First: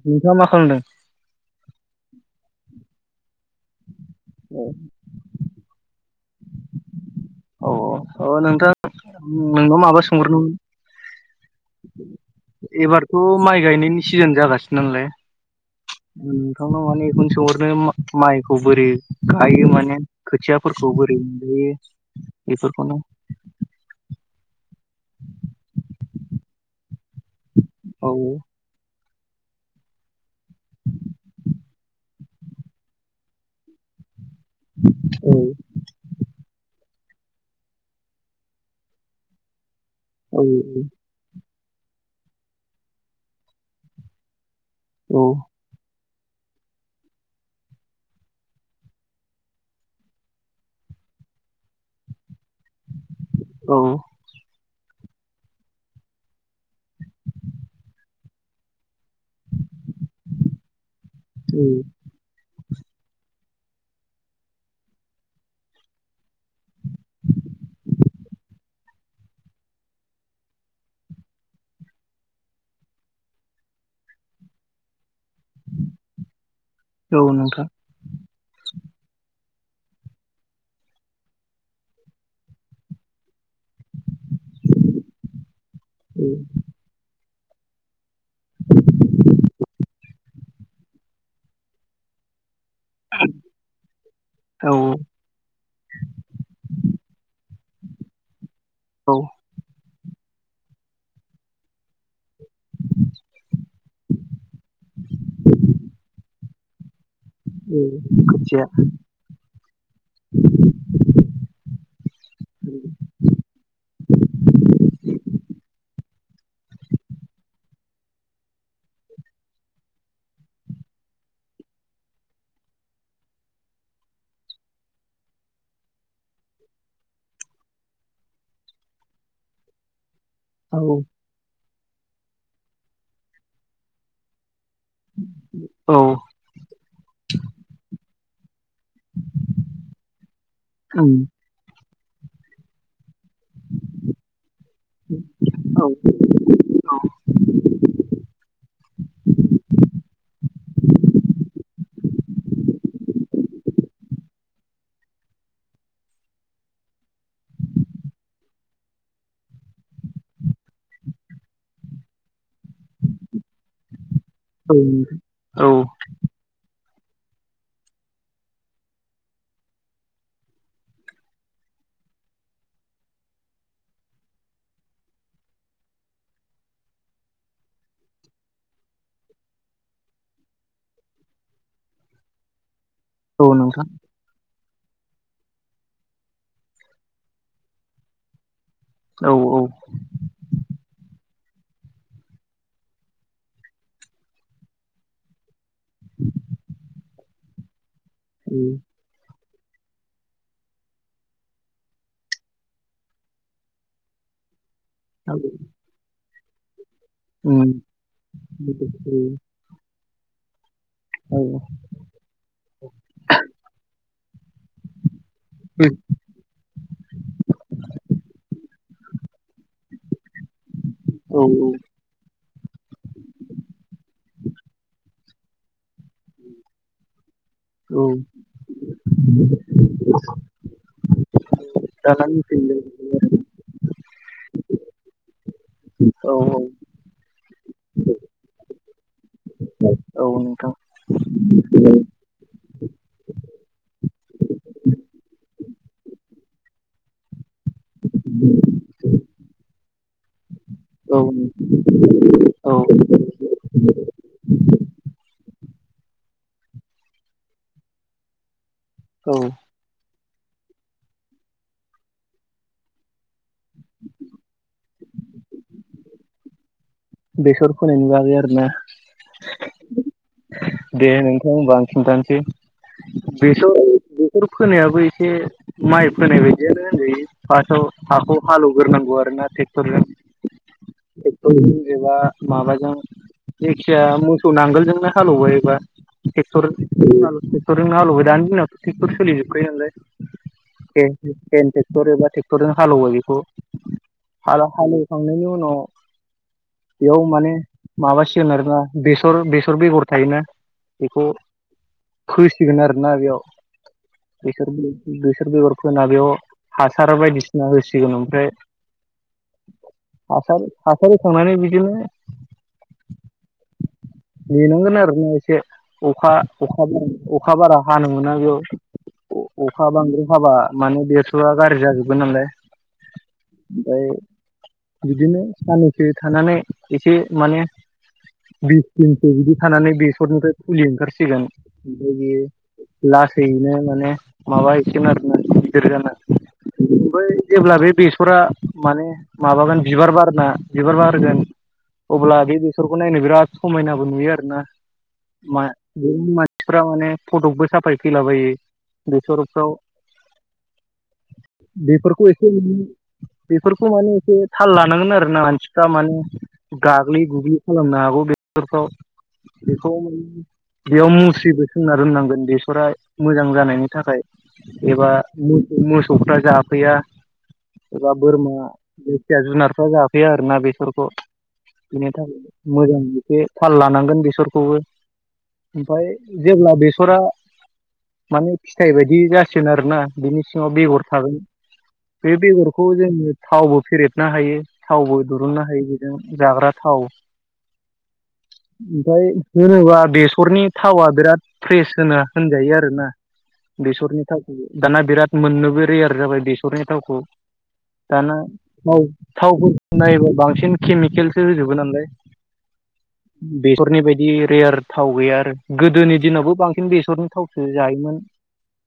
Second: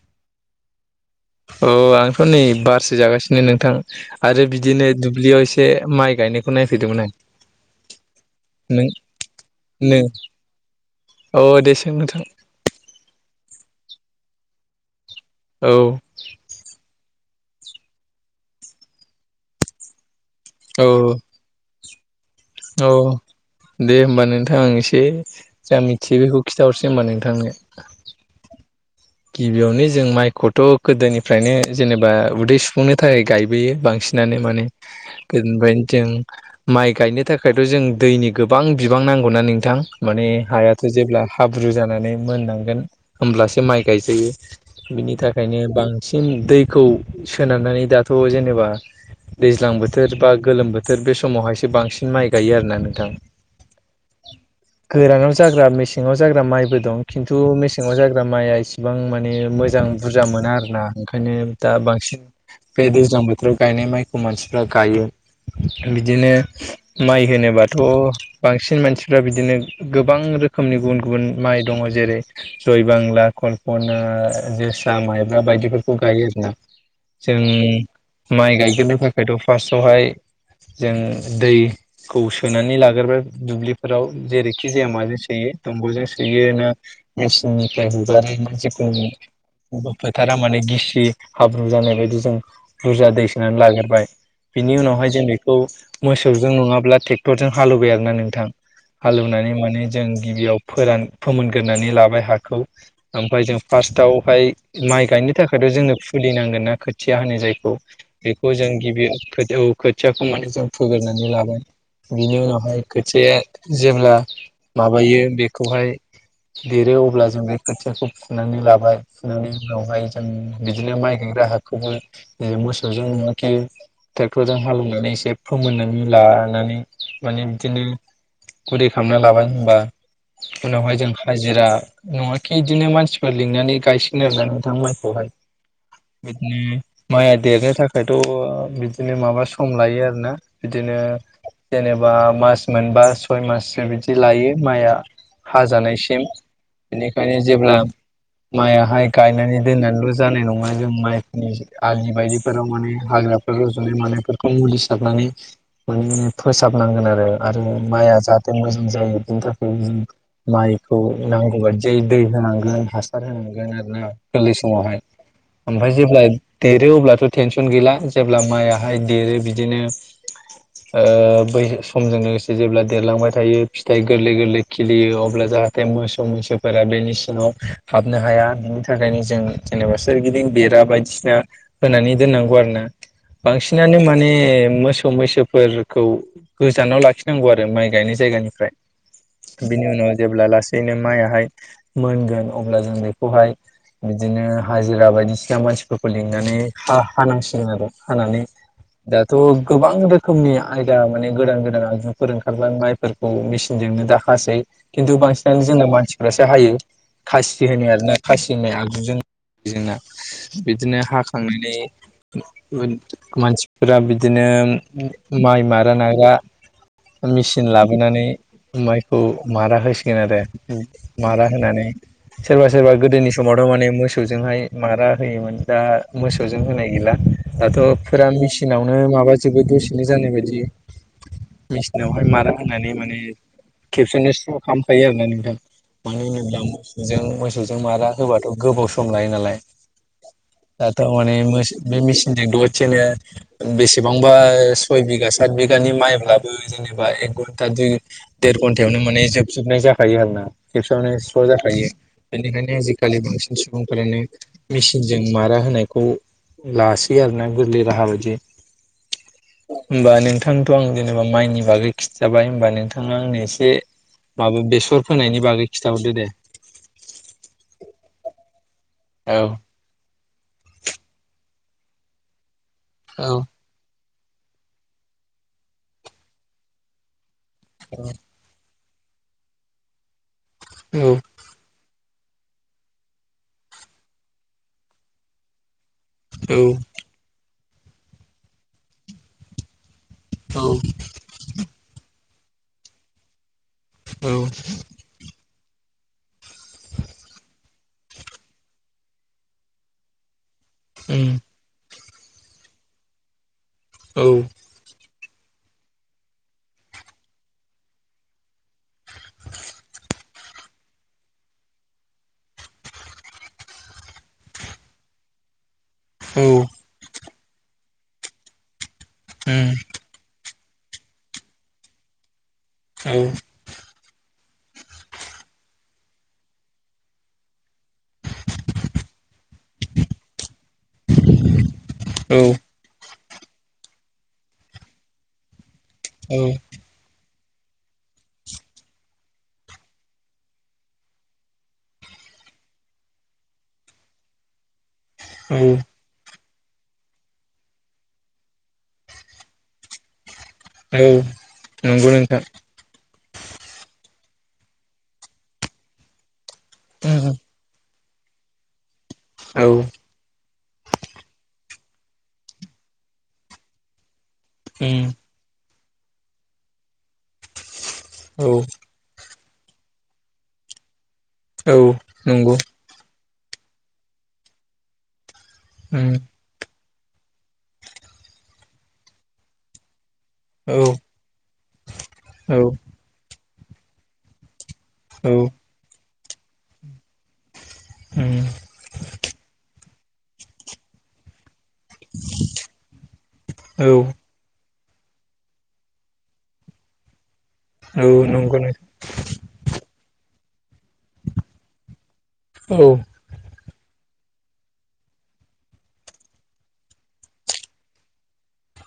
नोंथाङा मा खालामदों? औ आंथ' नै बारसो जागासिनो नोंथां आरो औ बिदिनो दुब्लियाव एसे माइ गायनायखौ नायफैदोंमोन आं। औ औ अ नोंथां नों नोंनाव माबा नों सोंग्रोनो अ दे सों नोंथां एबारथ' माइ गायनायनि सिजोन जागासिनो नालाय औ नोंथांनाव माने खौ सोंहरनो माइखौ बोरै गायो माने खोथियाफोरखौ बोरै औ मोनबोयो औ दे होमबा नोंथां आं एसे जा मिथियो बेखौ खिथाहरसै होनबा नों औ नोंथांनो गिबियावनो जों माइखौथ' गोदोनिफ्रायनो जेनेबा उदै सुफुंनो थाखाय गायबोयो बांसिन माने औ गोदोनिफ्रायनो जों माइ गायनो थाखायथ' जों दैनि गोबां बिबां नांगौना नोंथां माने औ हायाथ' जेब्ला हाब्रु जानानै मोननांगोन होमब्लासो माइ गायजायो बिनि औ थाखायनो बां सिम दैखौ सोनारनानै दाथ' जेनेबा दैज्लां बोथोर बा गोलोम बोथोर बे समावहायसो बांसिन माइ गायो आरोना नों औ गोरानाव जाग्रा मेसेङाव जाग्रा माइबो दं खिन्थु मेसेङाव जाग्रा माइआ एसे गोबां माने मोजां बुरजा मोना आर ना ओंखायनो दा बांसिन बे दैज्लां बोथोर फ्रुब् गायनाय माइखौ मानसिफ्रा गायो बिदिनो माइ होनोबाथ' बांसिन मानसिफ्रा बिदिनो गोबां रोखोमनि गुबुन गुबुन माइ दङ जेरै जयबांला कल अनो जोसा माइब्रा बायदिफोरखौ गायो आरोना औ जों नोंथां माइ गायग्रोनो थाखायथ' फारसआवहाय जों दैखौ सोनानै लाग्रोबाय दुब्लि फोराव जेरैखि जाया माजों सोयो दंग'जों सोयो ना मेसिननिफ्राय हुगारो जिखुनु फोथारा माने गिसि हाब्रु जानाय बायदि जों बुरजा दै सोनानै लाग्रोबाय औ बिनि उनावहाय जों बेखौ मोसौजों नङाब्ला ट्रेक्टरजों हालेवबाय आरोना नोंथां औ हालेवनानै माने जों गिबियाव फोरान फोमोनग्रोनानै लाबाय हाखौ ओमफ्राय जों फार्स्टआवहाय थिया होनो जायखौ बेखौ खोथिया जों गिबि औ खोथियाखौ माने जों फोग्रोनानै लाबाय बिनि उनावहाय खोथिया आ जेब्ला माबायो बेखौहाय देरो अब्ला जों बे खोथियाखौ फुनानै लाबाय फुनानै उनावहाय जों बिदिनो माइ गायग्रा हाखौबो मोसौ जों नङाखि ट्रेक्टरजों हालेवनानै एसे फोमोननानै लानानै माने बिदिनो गुरै खालामना लाबाय होनबा औ उनावहाय जों हाजिरा नङाखि बिदिनो मानसिफोर लिंनानै गायसिगोन आरो ना बिथां माइखौहाय औ बिदिनो माइया देरनो थाखायथ' बिदिनो माबा सम लायो आरोना बिदिनो उम जेनेबा मास मोनबा सय माससो बिदि लायो माइआ औ हाजानायसिम औ बिनिखायनो जेब्ला माइआाहाय गायनानै दोननानैल' जानाय नङा जों माइफोरनि आलि बायदिफोराव माने हा रुजुनाय मानायफोरखौ मुलि सारनानै मान फोसाबनांगोन आरो आरो माया जाहाथे मोजां जायो बिनि थाखाय जों माइखौ नांगौबायदि दै होनांगोन हासार होनांगोन आरो ना गोरलै समावहाय औ ओमफ्राय जेब्ला दे देरो अब्लाथ' टेनसन गैला जेब्ला माइआहाय देरो बिदिनो ओ बै समजों लोगोसे जेब्ला देरलांबाय थायो फिथाइ गोरलै गोरलै खिलियो अब्ला जों जाहाथे मोसौ मैसो फोरा बेनि सिनाव हाबनो हाया बिनि थाखायनो जों जेनेबा सोरगिदिं बेरा बायदिसिना होनानै दोननांगौ आरो ना औ नोंथां बांसिनानो माने मोसौ मैसोफोरखौ गोजानाव लाखिनांगौ आरो माइ गायनाय जायगानिफ्राय औ औ बिनि उनाव जेब्ला लासैनो माइआहाय मोनगोन अब्ला जों बेखौहाय बिदिनो हाजिरा बायदिसिना मानसि फोरखौ लिंनानै हा हानांसिगोन आरो हानानै दा थह गोबां रोखोमनि आयदा माने गोदान गोदान आगजुफोर ओंखारबा माइफोरखौ मेसिनजोंनो दाखां हासै खिन्थु बांसिनानो जोंना मानसिफ्रासो हायो। खासि उम होनो आरोोना खासि होननाय आगजुजों जोंना बिदिनो औ हाखांनायनि मानसिफोरा बिदिनो माइ मारा उम, नागा मेचिन लाबोनानै माइखौ मारा होस होसिगोन आरो औ मारा होनानै सोरबा सोरबा गोदोनि समावथ' माने मोसौजोंहाय मारा होयोमोन दा मोसौजों होनाय गैला दाथ' औ फोर मेसिनावनो माबााजोबो दसेनो जानाय बायदि दाना मेसिनावहाय मारा मिथिनो होनानै माने खेबसेनो खालामामखायो आरोना नोंथां मानो औ होनोब्ला मोसौजों मोसौजों मारा होबाथ' गोबाव सम सम लायो नालाय औ नोंथां दाथ' माने बे मेसिनजोंद बिनो बेसेबांबा सय बिगा सात बिगानि माइब्लाबो जेनेबा एगन दा दुइ देर घन्टायावनो माने जोबजोबनाय जाखायो आरो ना खेबसयावनो औ स्र' जाखायो औ बेनिखायनो आजिखालि बांसिन सुबुंफोरानो मेसिनजों मारा लाोना गोरलै राहा बायदि हबा नोंथ नोंथांथ' आं जेनेबा माइनि बागै खिजाबाय हबा नोंथाङा आंनो एसे माबा बेसर फोनायनि बागै खिथाहरदो दे बेसर फोनायनि बागै आरोना औ दे नोंख बांसिनथानोसै। बेस बेफोर फोनायाबो एसे माइ फोनाय बायदियानो होनजायो फासआव हाखौ हालौवग्रोनांगौ आरो ना ट्रेक्टरजों एबा माबाजों जायखिया मोसौ नांगोलजोंनो हालेवबायबा एबा औ ट्रेक्टर ट्रेक्टरजोंनो हालेवो दानि दिनाव ट्रेक्टर सोलि जोबखायो औ नालाय ट्रेक्टरबा ट्रेक्टरनोालोब बेखौ हला हालेवखांनायनि उनाव बेयाव माने माबासिगोन आरोोना बेसर बेसर बेगर थायोना बेखौ फोसिगोन आरोना बेयाव औ बिसोर बेसोर बेगर फोना बेयाव हासार बायदिसिना होसिगोन ओमफ्राय हासार हासारि संनानै बिदिनो नेनांगोन आर ना एसे अखा औ अखा अखा बारा हानो मोना बेयाव औ अखा बांद्रु हाबा माने बेरथ'आ गाज्रि जाजोबगोन नालाय औ ओमफ्राय बिदिनो साननैसो थानानै एसे माने बिस जोंस बिदि थानानै बेसरनिफ्राय फुलि ओंखारसिगोन ओमफ्राय औ बि लासैयैनो माने माबा एसे नोन आरोख औ। जेब्ला बे बेसरा माने माबागोन बिबार बारना बिबार बारगोन अब्ला बे बेसरखौ नायनो बिराद समायनाबो नुयो आरोना फ्रा माने फटकबो साफाय फैलाबायो बेसरफ्राव औ नंगौ बेफारखौ नोंथां एसे म बेफखौ मानि एसे थाल लानांगोन आरो ना मानसिफ्रा माने गाग्लि उम गुग्लि खालामनो हागौ बेफोरखौाव औ बेखौ' माने बेयाव मुस्रिबो सोंना रोंनांगोन बेसरा मोजां जानायनि थाखाय उम एबा मोसौफ्रा जाफैया एबा औ बोरमा जेथिया जुनारफ्रा जाफैयो आरोना बेसरखौ औ बिनि थाखाय नंगौ मोजां बे थाल लानांगोन बेसरखौबो ओमफफ्राय उम जेब्ला बेस बेथरा माने फिथाइ बायदि जासिगोन आरोना बिनि सिङाव औ बेगर थागोन बे औ बेगरखौ जोङो थावबो फेरेबनो हायो थावबो उम दुरुंनो हायो बेजों जाग्रा थाव ओमफ्राय होनोबा बेसरनि थावा बिराद फ्रेस होना होनजायो आरो ना औ बेसरनि थावखौ दाना बिराद मोननोबो रेयार जाबाय बेसरनि थावखौ औ दाना नंगौ नोंथां थ थाव नायोबा बांसिन केमिकेलसो होजोबगोन नालाय औ फोरनि बायदि रेयार थाव गैया आरो गोदोनि दिनावबो बांसिन बेसरनि थावसो जायोमोन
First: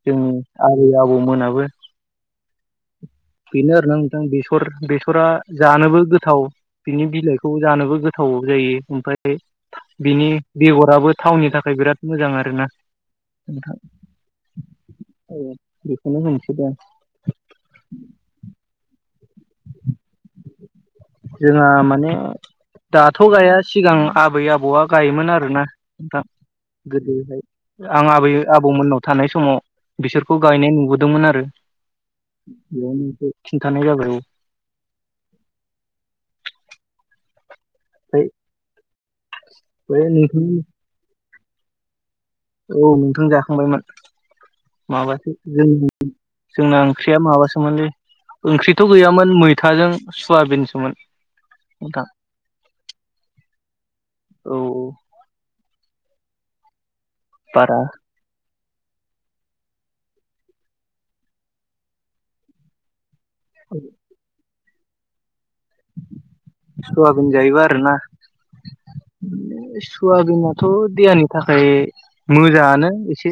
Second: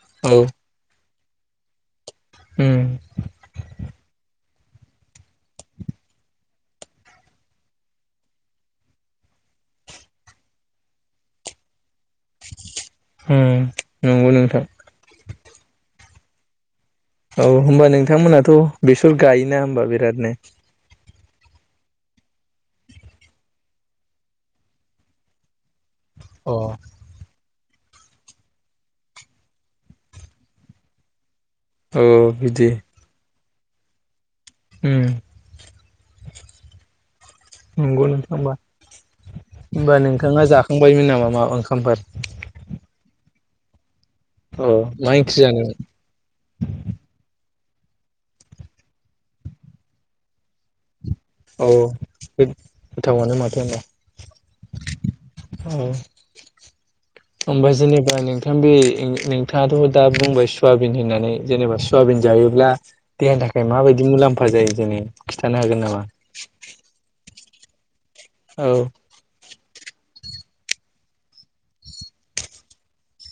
जोंनि औ आबै आबौमोनाबो उम बेनो आरो ना नोंथां बे स फोर बेसरा जानोबो गोथाव बिनि बिलाइखौ जानोबो गोथाव जायो ओमफाय बिनि बेगराबो थावननि थाखाय बिराद मोजां आरोना उम नोंथां नंगौ नोंथां [unintelligible] खोनो होननोसै दां औ होमबा नोंथांमोनाथ बेसर गायोना होमबा बिरादनो जोंहा माने दाथ' गाया सिगां आबै आबौआ गायोमोन आरोना नोंथां अ गोदोहाय। आं आबै आबौमोननाव थानाय समाव बिसोरखौ गायनाय नुबोदोंमोन आरो। ओ बिदि बेयावनो एसे खिन्थानाय जाबाय उम नोंगौ ओमफ्राय नोंथांबा बे होमबा नोंथाङा नोंथां जाखांबायमोन नामा माबा ओंखामफोर औ नोंथां जाखांबायमोन अ मा माबासो ओंख्रि जानायमोन जोंनि जोंना ओंख्रिया माबासो [unintelligible] ओंख्रिथ गैयामोन मैथाजों सयाबिनसोमोन औ बे गोथावानो माथो होनबा औ [unintelligible] ओमफाय बारा जेनेबा नोंथां बे [unintelligible] नोंथाङाथ दा बुंबाय सयाबिन होननानै जेनेबा सयाबिन जायोब्ला देहानि थाखाय माबायदि मुलाम्फा जायो जेने खिथानो हागोन नामा? सुवाबिन जायोबा आरो ना औ सयाबिनाथ देहानि थाखाय मोजाङानो एसे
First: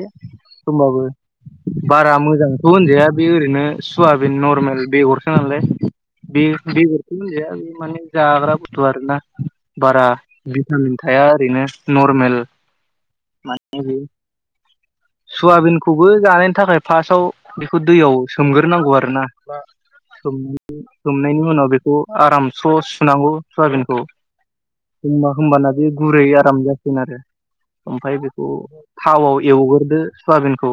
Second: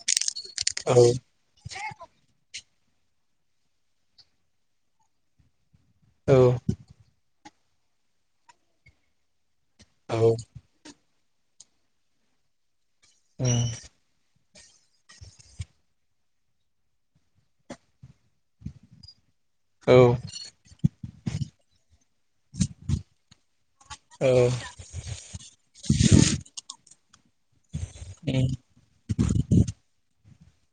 औ होमबाबो बारा मोजां खौ‌ होनजाया बे ओरैनो सुवाबिन नरमेल बेगरसो नालाय बे बेगरथ होनजाया बे माने जाग्रा बुथ आरोना बारा औ भिटामिन थाया ओरैनो नरमेल उम सयाबिनखौबो जानायनि थाखाय फासआव बेखौ दैयाव सोमग्रोनांगौ आरो ना बा [unintelligible] सोमनायनि उनाव बेखौ आराम स्र सुनांगौ सयाबिनखौ होनबा होमबाना बे गुरै आराम जासिगोन आरो ओमफाय बेखौ थावआव एवगोरदो सआबिनखौ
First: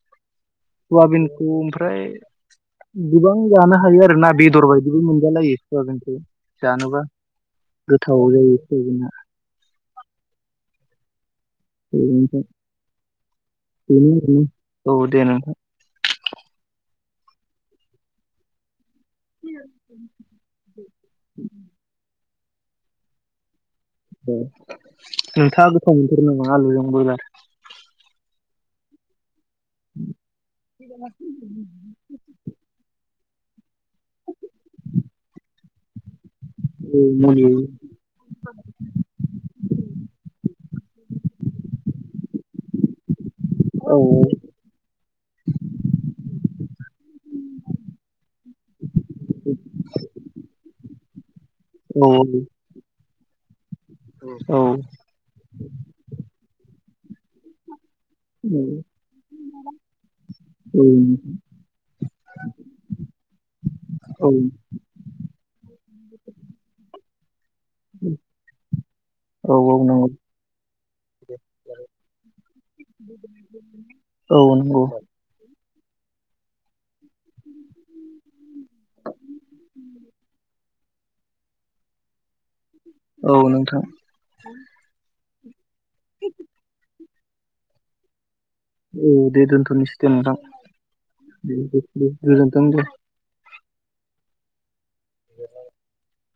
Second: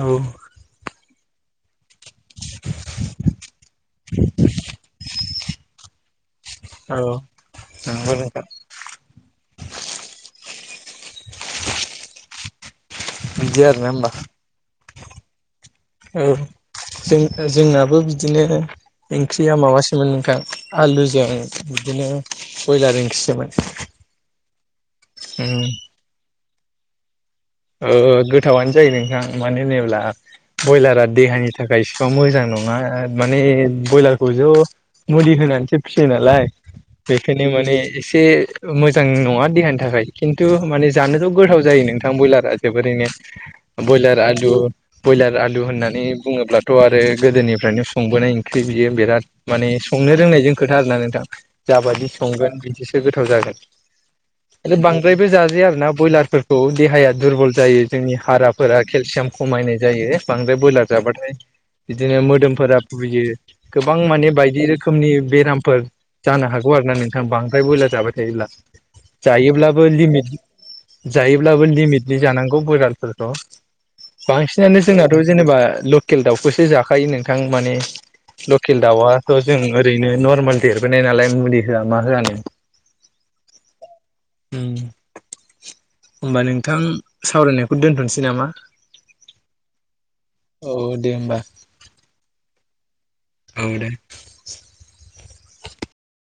औ सवाबिनखौ ओमफ्राय गोबां जानो हायो आरो ना बेदर बायदिबो मोनजालायो सुवाबिनखो जानोबा औ नंगौ गोथाव नोंथां [unintelligible] [unintelligible] बिदि आरोना होमबा औ दे नोंथां औ जों ओ जोंनाबो बिदिनो ओंख्रिया माबासोमोन नोंथां आलुजों बिदिनो बयलार ओंख्रिसोमोन उम उम नोंथाङा गोथाव मोनथारो नामा आलुजों बयलार? ओ‌ गोथावानो जायो नोंथां। मानो होनोब्ला बयलारा देहानि थाखाय इसिबां मोजां नङा माने बयलारखौ ज मुलि होनानैसो फियो नालाय उम बेखायनो माने एसे मोजां नङा देहानि थाखाय खिन्थु माने जानोथ गोथाव जायो नोंथां बयलार ओ जोबोरैनो बयलार आलु बयलार आलु होननानै बुङोब्लाथ आरो गोदोनिफ्रायनो संबोनाय ओंख्रि बियो बिराद माने संनो रोंनायजों खोथा आरोना नोंथां जाबायदि औ संगोन बिदिसो गोथाव जागोन आरो बांद्रायबो जाजाया आरो ना बयलारफोरखौ देहाया दुरबल जायो। जोंनि हाराफोरा केलसियाम खमायनाय जायो बांद्राय ब्रयलार जाबाथाय। बिदिनो मोदोमफोरा बुयो गोबां माने बायदि औ रोखोमनि बेरामफोर जानो हागौ आरोना नों थां बांद्रायबोयला जाबाय थायोब्ला औ औ जायोब्लाबो नंगौ लिमिट जायोब्लाबो लिमिट नि जांगौ बफोरखौ औ बांसिनानो नंगौ जोंनाथ' जेनेबा बा लकेल दाउखौसो जाखायो नोंथां माने लकेल दाउआथ' जों ओरैनो नरमेल देरबोनाय नालाय मुलि होआ मा होआनो। औ नोंथां। होमबा नोंथां सावरायनायखौ दोनथ'नोसै नामा? औ दे दोनथ'नोसै दे नोंथां औ दे होमबा गोजोनथों दे। औ दे।